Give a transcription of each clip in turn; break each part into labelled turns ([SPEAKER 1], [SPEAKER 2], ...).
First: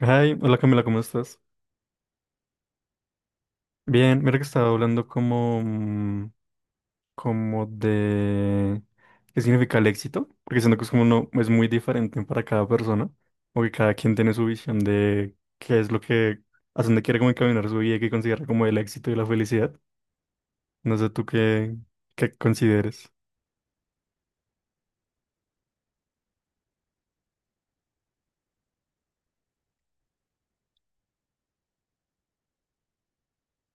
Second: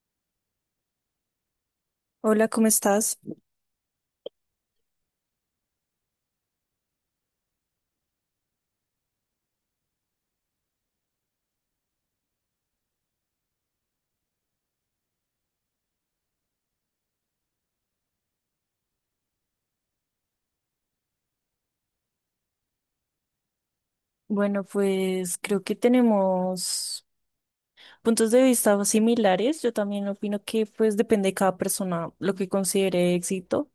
[SPEAKER 1] Ay, hola Camila, ¿cómo estás?
[SPEAKER 2] Hola, ¿cómo estás?
[SPEAKER 1] Bien, mira que estaba hablando como de qué significa el éxito, porque siento que es como no, es muy diferente para cada persona, porque cada quien tiene su visión de qué es lo que, hacia dónde quiere como encaminar su vida y qué considera como el éxito y la felicidad. No sé tú qué, qué consideres.
[SPEAKER 2] Bueno, pues creo que tenemos puntos de vista similares. Yo también opino que pues depende de cada persona lo que considere éxito.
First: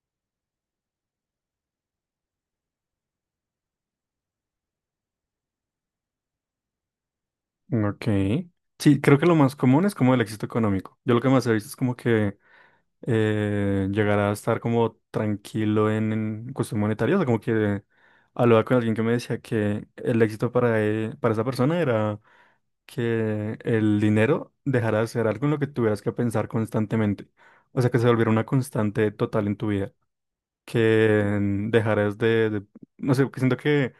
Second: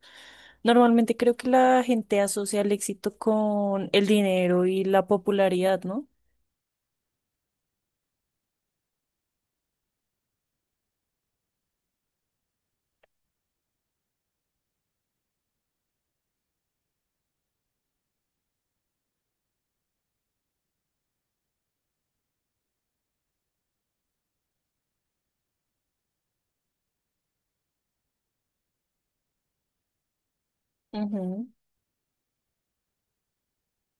[SPEAKER 2] Normalmente creo que la gente asocia el éxito con el dinero y la popularidad, ¿no?
[SPEAKER 1] Ok. Sí, creo que lo más común es como el éxito económico. Yo lo que más he visto es como que llegar a estar como tranquilo en cuestión monetaria. O sea, como que hablaba con alguien que me decía que el éxito para esa persona era que el dinero dejara de ser algo en lo que tuvieras que pensar constantemente. O sea, que se volviera una constante total en tu vida. Que
[SPEAKER 2] Ujú,
[SPEAKER 1] mm, dejaras de- No sé, que siento que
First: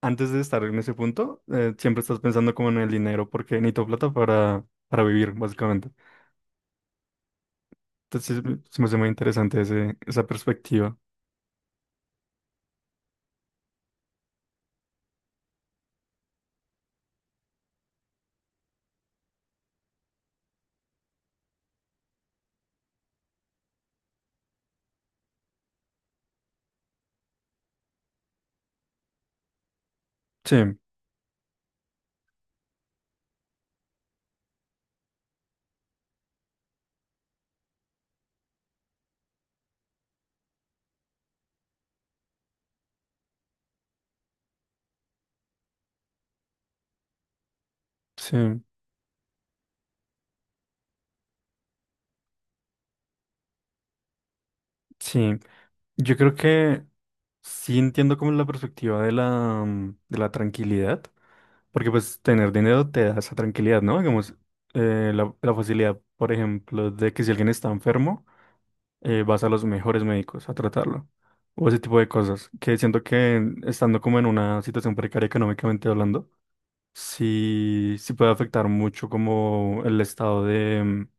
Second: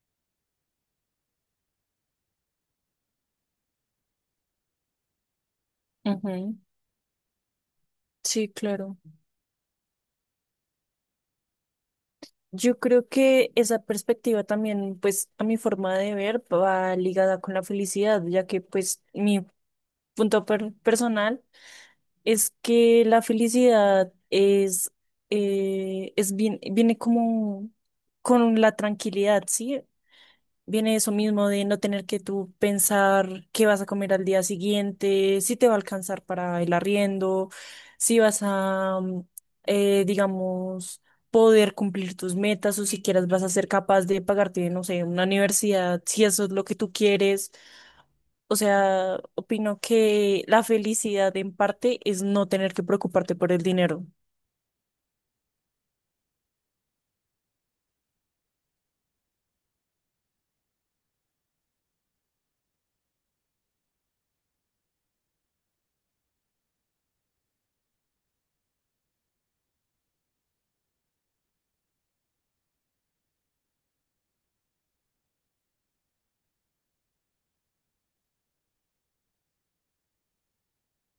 [SPEAKER 1] antes de estar en ese punto, siempre estás pensando como en el dinero, porque necesito plata para vivir, básicamente.
[SPEAKER 2] ujú.
[SPEAKER 1] Entonces,
[SPEAKER 2] Sí,
[SPEAKER 1] sí, se me hace
[SPEAKER 2] claro.
[SPEAKER 1] muy interesante esa perspectiva.
[SPEAKER 2] Yo creo que esa perspectiva también, pues, a mi forma de ver, va ligada con la felicidad, ya que, pues, mi personal. Es que la felicidad es bien, viene como con la tranquilidad, ¿sí?
[SPEAKER 1] Sí,
[SPEAKER 2] Viene eso mismo de no tener que tú pensar qué vas a comer al día siguiente, si te va a alcanzar para el arriendo, si vas a, mm, digamos, poder cumplir tus metas o si quieras vas a ser capaz de pagarte, no sé, una universidad, si eso es lo que tú quieres.
[SPEAKER 1] sí,
[SPEAKER 2] O sea, opino que la felicidad en parte es no tener que preocuparte por el dinero.
[SPEAKER 1] sí. Yo creo que sí entiendo como la perspectiva de de la tranquilidad, porque pues tener dinero te da esa tranquilidad, ¿no? Digamos, la facilidad, por ejemplo, de que si alguien está enfermo, vas a los mejores médicos a tratarlo, o ese tipo de cosas, que siento que estando como en una situación precaria económicamente hablando, sí, sí puede afectar mucho como el estado de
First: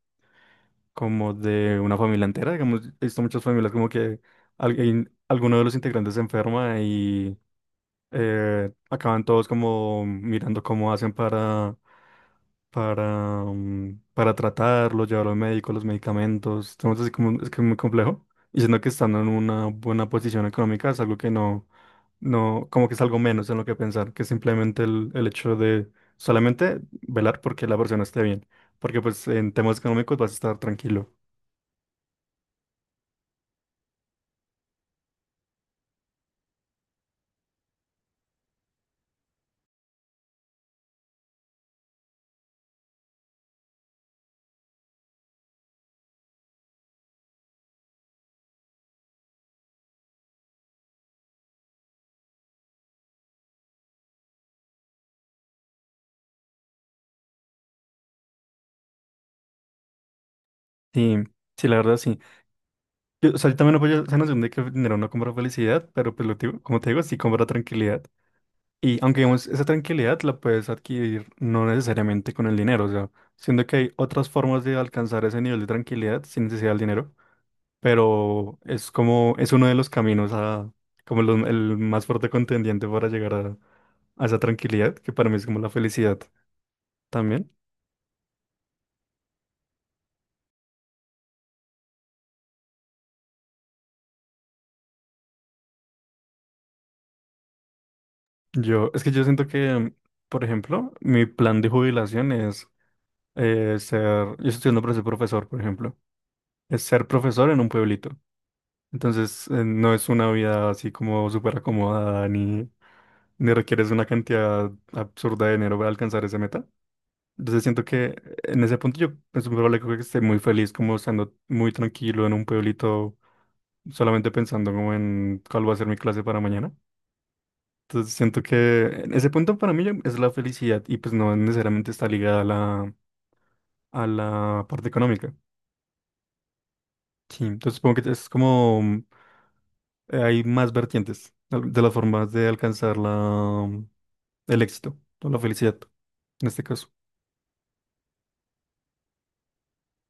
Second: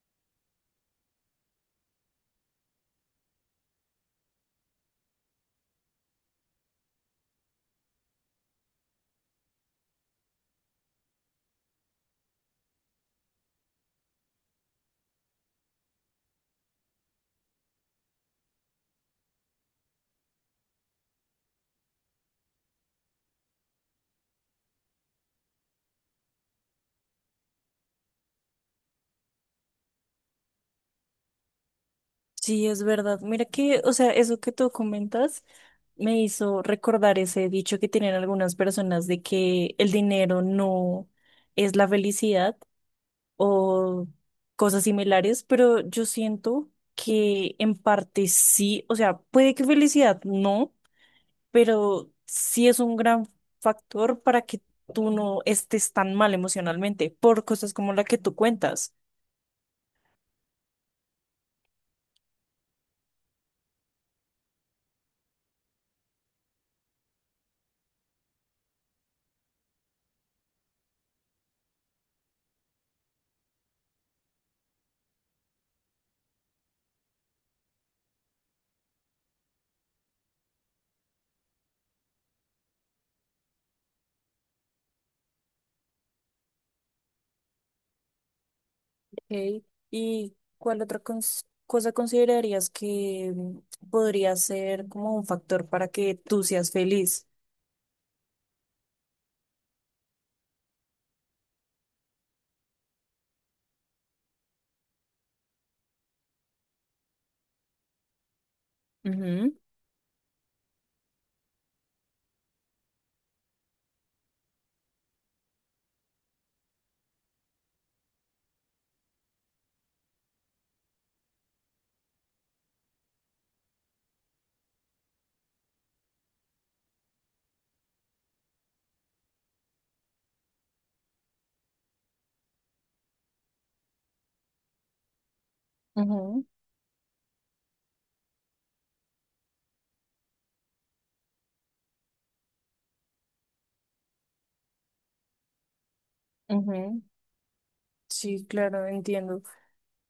[SPEAKER 1] como de una familia entera, digamos, he visto muchas familias como que alguien, alguno de los integrantes se enferma y acaban todos como mirando cómo hacen para tratarlo, llevarlo al médico, los medicamentos, estamos así como, es que es muy complejo, y siendo que estando en una buena posición económica es algo que no, no, como que es algo menos en lo que pensar, que simplemente el hecho de solamente velar porque la persona esté bien. Porque pues en temas económicos vas a estar tranquilo.
[SPEAKER 2] Sí, es verdad. Mira que, o sea, eso que tú comentas me hizo recordar ese dicho que tienen algunas personas de que el dinero no es la felicidad o cosas similares, pero yo siento que en parte sí, o sea, puede que felicidad no, pero sí es un gran factor para que tú no estés tan mal emocionalmente por cosas como la que tú cuentas.
[SPEAKER 1] Sí, sí, la verdad sí. Yo, o sea, yo también apoyo esa noción de que el dinero no compra felicidad, pero pues lo digo- como te digo, sí compra tranquilidad. Y aunque digamos, esa tranquilidad la puedes adquirir no necesariamente con el dinero, o sea, siendo que hay otras formas de alcanzar ese nivel de tranquilidad sin necesidad del dinero, pero es como, es uno de los caminos a, como los- el más fuerte contendiente para llegar a esa tranquilidad, que para mí es como la felicidad también.
[SPEAKER 2] Ok. ¿Y cuál otra cosa considerarías que podría ser como un factor para que tú seas feliz?
[SPEAKER 1] Yo, es que yo siento que, por ejemplo, mi plan de jubilación es yo estoy estudiando para ser profesor, por ejemplo, es ser profesor en un pueblito. Entonces,
[SPEAKER 2] Ujú.
[SPEAKER 1] no es una vida así como súper acomodada, ni, ni requieres una cantidad absurda de dinero para alcanzar esa meta. Entonces, siento que en ese punto yo es muy probable que esté muy feliz, como estando muy tranquilo en un pueblito, solamente pensando como en cuál va a ser mi clase para mañana. Entonces, siento que en ese punto para mí ya es la felicidad y pues no necesariamente está ligada a a la parte económica.
[SPEAKER 2] Ujú,
[SPEAKER 1] Sí, entonces supongo que es como hay más vertientes de las formas de alcanzar mm, el éxito o la felicidad en este caso.
[SPEAKER 2] ujú. Sí, claro, entiendo.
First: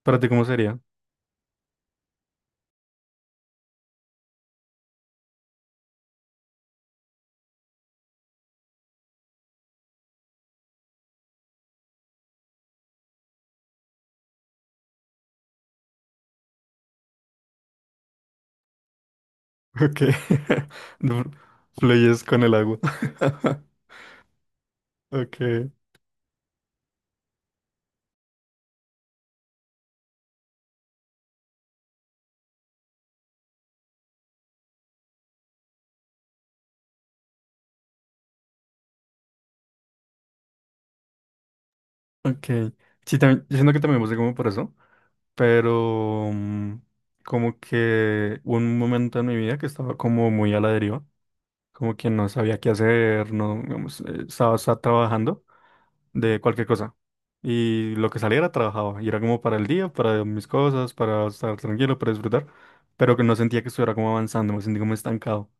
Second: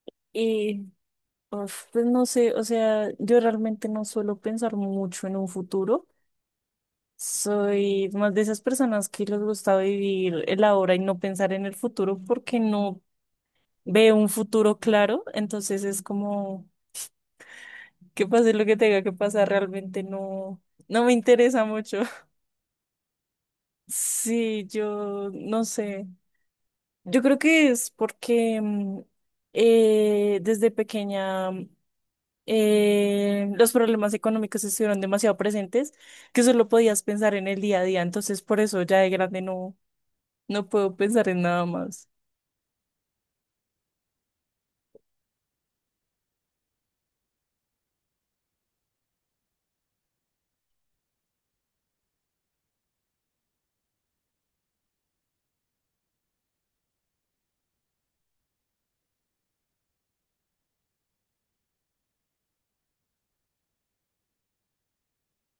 [SPEAKER 1] ¿Para ti cómo sería?
[SPEAKER 2] Y uf, pues no sé, o sea, yo realmente no suelo pensar mucho en un futuro. Soy más de esas personas que les gusta vivir el ahora y no pensar en el futuro porque no veo un futuro claro. Entonces es como que pase lo que tenga que pasar,
[SPEAKER 1] Ok.
[SPEAKER 2] realmente no me
[SPEAKER 1] No,
[SPEAKER 2] interesa mucho.
[SPEAKER 1] fluyes con el agua.
[SPEAKER 2] Sí, yo
[SPEAKER 1] Ok,
[SPEAKER 2] no sé. Yo creo que es porque desde pequeña, los problemas económicos estuvieron demasiado presentes que solo podías pensar en el día a día. Entonces, por eso ya de grande no puedo pensar en nada más.
[SPEAKER 1] ok. Sí, también, yo siento que también pasé como por eso, pero como que hubo un momento en mi vida que estaba como muy a la deriva, como que no sabía qué hacer, no, digamos, estaba trabajando de cualquier cosa. Y lo que saliera trabajaba. Y era como para el día, para mis cosas, para estar tranquilo, para disfrutar. Pero que no sentía que estuviera como avanzando, me sentí como estancado.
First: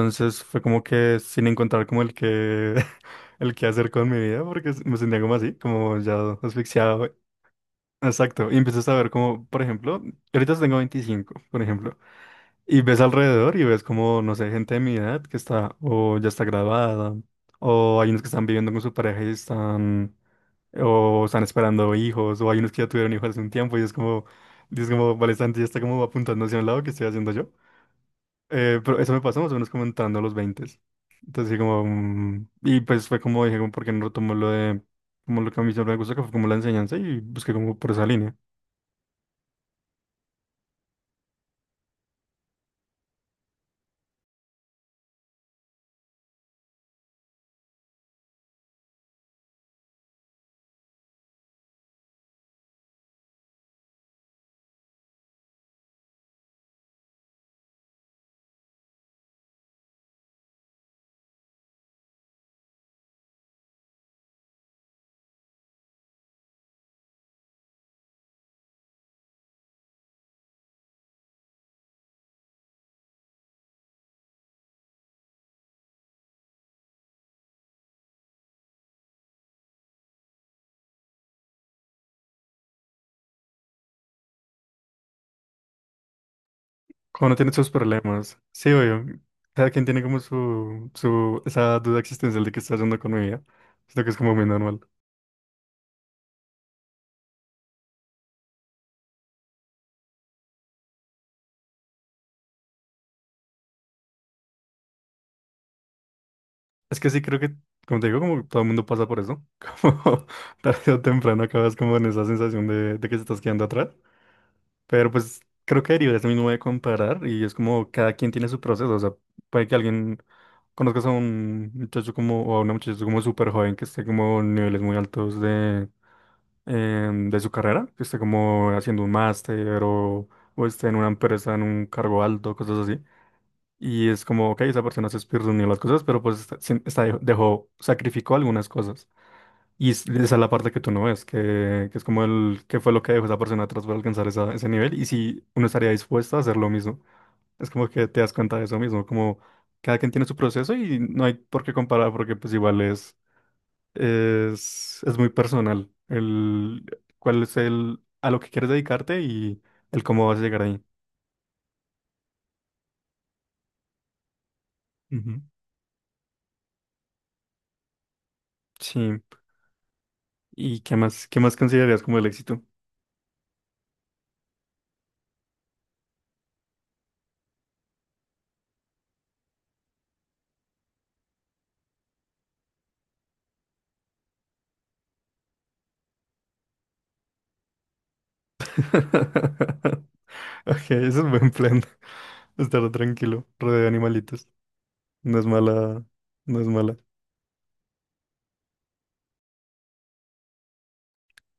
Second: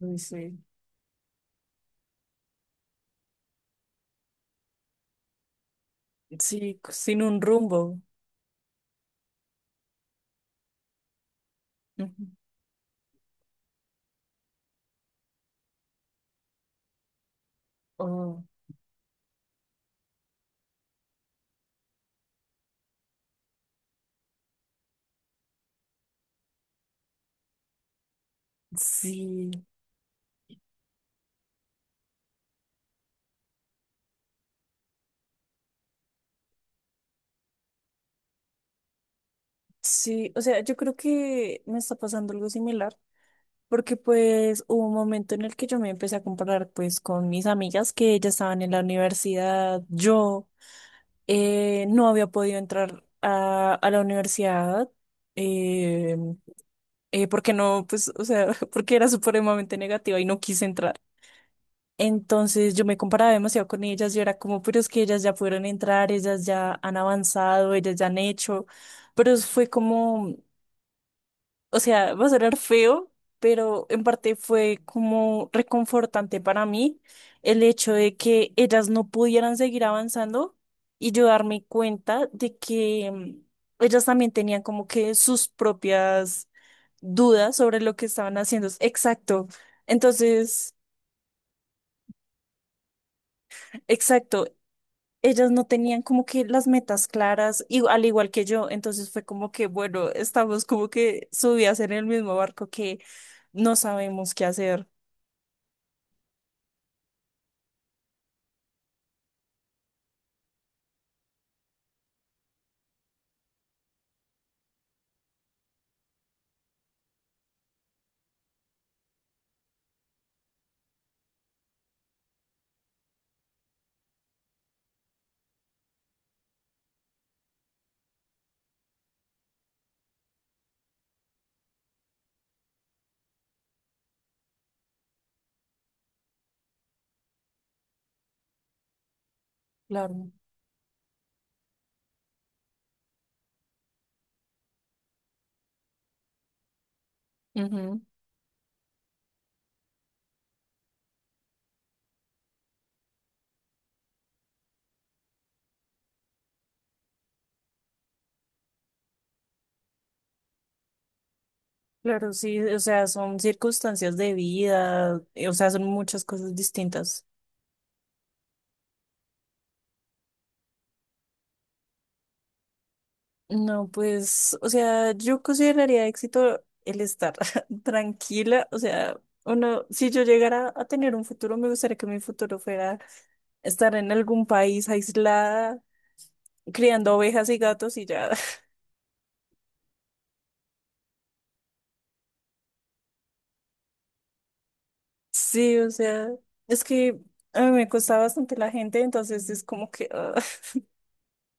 [SPEAKER 2] Uy, sí,
[SPEAKER 1] fue como que sin encontrar como el que, el que hacer con mi vida, porque me sentía como así, como ya
[SPEAKER 2] sí,
[SPEAKER 1] asfixiado.
[SPEAKER 2] sin un rumbo.
[SPEAKER 1] Exacto. Y empiezas a ver como, por ejemplo, ahorita tengo 25 por ejemplo.
[SPEAKER 2] Ujú.
[SPEAKER 1] Y ves alrededor y ves como, no sé, gente de mi edad que está o ya está graduada, o hay unos que
[SPEAKER 2] Oh,
[SPEAKER 1] están viviendo con su pareja y están o están esperando hijos, o hay unos que ya tuvieron hijos hace un tiempo y es como, vale, Santi ya está como apuntando hacia un lado que estoy haciendo yo. Pero eso me pasó
[SPEAKER 2] sí,
[SPEAKER 1] más o menos como entrando a los 20. Entonces, sí, como, y pues fue como dije, como, ¿por qué no retomo lo de, como lo que a mí siempre me gusta, que fue como la enseñanza y busqué como por esa línea.
[SPEAKER 2] sí, o sea, yo creo que me está pasando algo similar, porque pues hubo un momento en el que yo me empecé a comparar pues con mis amigas que ya estaban en la universidad. Yo, no había podido entrar a la universidad, eh, porque no, pues, o sea, porque era supremamente negativa y no quise entrar. Entonces yo me comparaba demasiado con ellas. Yo era como, pero es que ellas ya pudieron entrar, ellas ya han avanzado, ellas ya han hecho, fue como, o sea, va a sonar feo, pero en parte fue como reconfortante para mí el hecho de que ellas no pudieran seguir avanzando y yo darme cuenta de que ellas también tenían como que sus propias
[SPEAKER 1] Cuando uno tiene
[SPEAKER 2] dudas
[SPEAKER 1] sus
[SPEAKER 2] sobre lo que estaban
[SPEAKER 1] problemas,
[SPEAKER 2] haciendo.
[SPEAKER 1] sí, obvio,
[SPEAKER 2] Exacto.
[SPEAKER 1] cada quien tiene como
[SPEAKER 2] Entonces...
[SPEAKER 1] su, esa duda existencial de qué está haciendo con mi vida. Siento que es como muy
[SPEAKER 2] Exacto,
[SPEAKER 1] normal.
[SPEAKER 2] ellas no tenían como que las metas claras, y, al igual que yo, entonces fue como que, bueno, estamos como que subidas en el mismo barco que no sabemos qué hacer.
[SPEAKER 1] Es que sí, creo que, como te digo, como todo el mundo pasa por eso, como tarde o temprano acabas como en esa sensación de que se estás quedando atrás, pero pues creo que deriva de eso mismo de comparar y es como cada quien tiene su proceso, o sea, puede que alguien conozcas a un muchacho como, o a una muchacha como súper joven que esté como en niveles muy altos de, de su carrera, que esté como haciendo un máster o esté en una empresa en un cargo alto, cosas así. Y es como, ok, esa persona se speedrunió las cosas, pero pues dejó, sacrificó algunas cosas.
[SPEAKER 2] Claro.
[SPEAKER 1] Esa es la parte que tú no ves, que es como el, qué fue lo que dejó esa persona atrás para alcanzar ese nivel y si uno estaría dispuesto a hacer lo mismo. Es como
[SPEAKER 2] Ujú.
[SPEAKER 1] que te das cuenta de eso mismo, como cada quien tiene su proceso y no hay por qué comparar porque pues igual es muy personal el cuál es el, a lo que quieres dedicarte y el cómo vas a llegar ahí.
[SPEAKER 2] Claro, sí, o sea, son circunstancias de vida,
[SPEAKER 1] Ujú.
[SPEAKER 2] o sea, son muchas cosas distintas.
[SPEAKER 1] Sí. ¿Y qué más considerarías como el éxito?
[SPEAKER 2] No, pues, o sea, yo consideraría éxito el estar tranquila. O sea, uno, si yo llegara a tener un futuro, me gustaría que mi futuro fuera estar en algún país aislada, criando ovejas y gatos y ya.
[SPEAKER 1] Ok, ese es buen plan. Estar tranquilo, rodeado de animalitos. No es
[SPEAKER 2] Sí, o
[SPEAKER 1] mala,
[SPEAKER 2] sea,
[SPEAKER 1] no es
[SPEAKER 2] es
[SPEAKER 1] mala.
[SPEAKER 2] que a mí me cuesta bastante la gente, entonces es como que, ah,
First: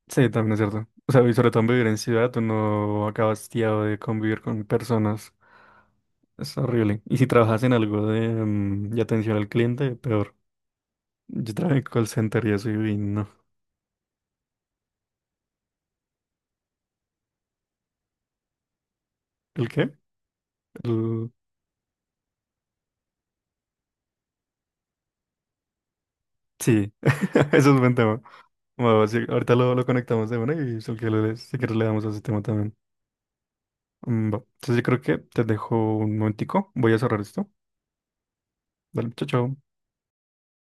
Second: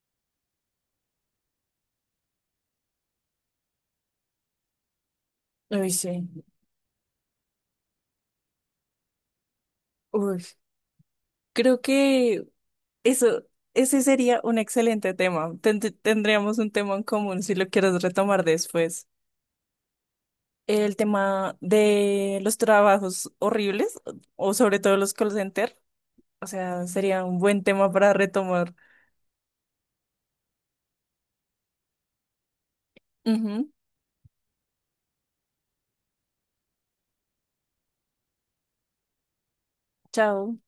[SPEAKER 1] Sí, también es cierto. O sea, y sobre todo en vivir en ciudad, tú no acabas tiado de convivir con personas.
[SPEAKER 2] uy, sí,
[SPEAKER 1] Es horrible. Y si trabajas en algo de, de atención al cliente, peor.
[SPEAKER 2] uy,
[SPEAKER 1] Yo trabajé
[SPEAKER 2] creo
[SPEAKER 1] en call center
[SPEAKER 2] que
[SPEAKER 1] y eso y no.
[SPEAKER 2] eso, ese sería un excelente tema. Tendríamos un tema en común si lo quieres retomar después.
[SPEAKER 1] ¿El qué?
[SPEAKER 2] El
[SPEAKER 1] El-
[SPEAKER 2] tema de los trabajos horribles o sobre todo los call center. O sea,
[SPEAKER 1] Sí,
[SPEAKER 2] sería un buen
[SPEAKER 1] eso es
[SPEAKER 2] tema
[SPEAKER 1] buen
[SPEAKER 2] para
[SPEAKER 1] tema.
[SPEAKER 2] retomar.
[SPEAKER 1] Bueno, sí, ahorita lo conectamos de una y si quieres le si quieres le damos a ese tema también.
[SPEAKER 2] Ujú.
[SPEAKER 1] Mm, va. Entonces yo creo que te dejo un momentico. Voy a cerrar esto. Dale, chao, chao.
[SPEAKER 2] Chao.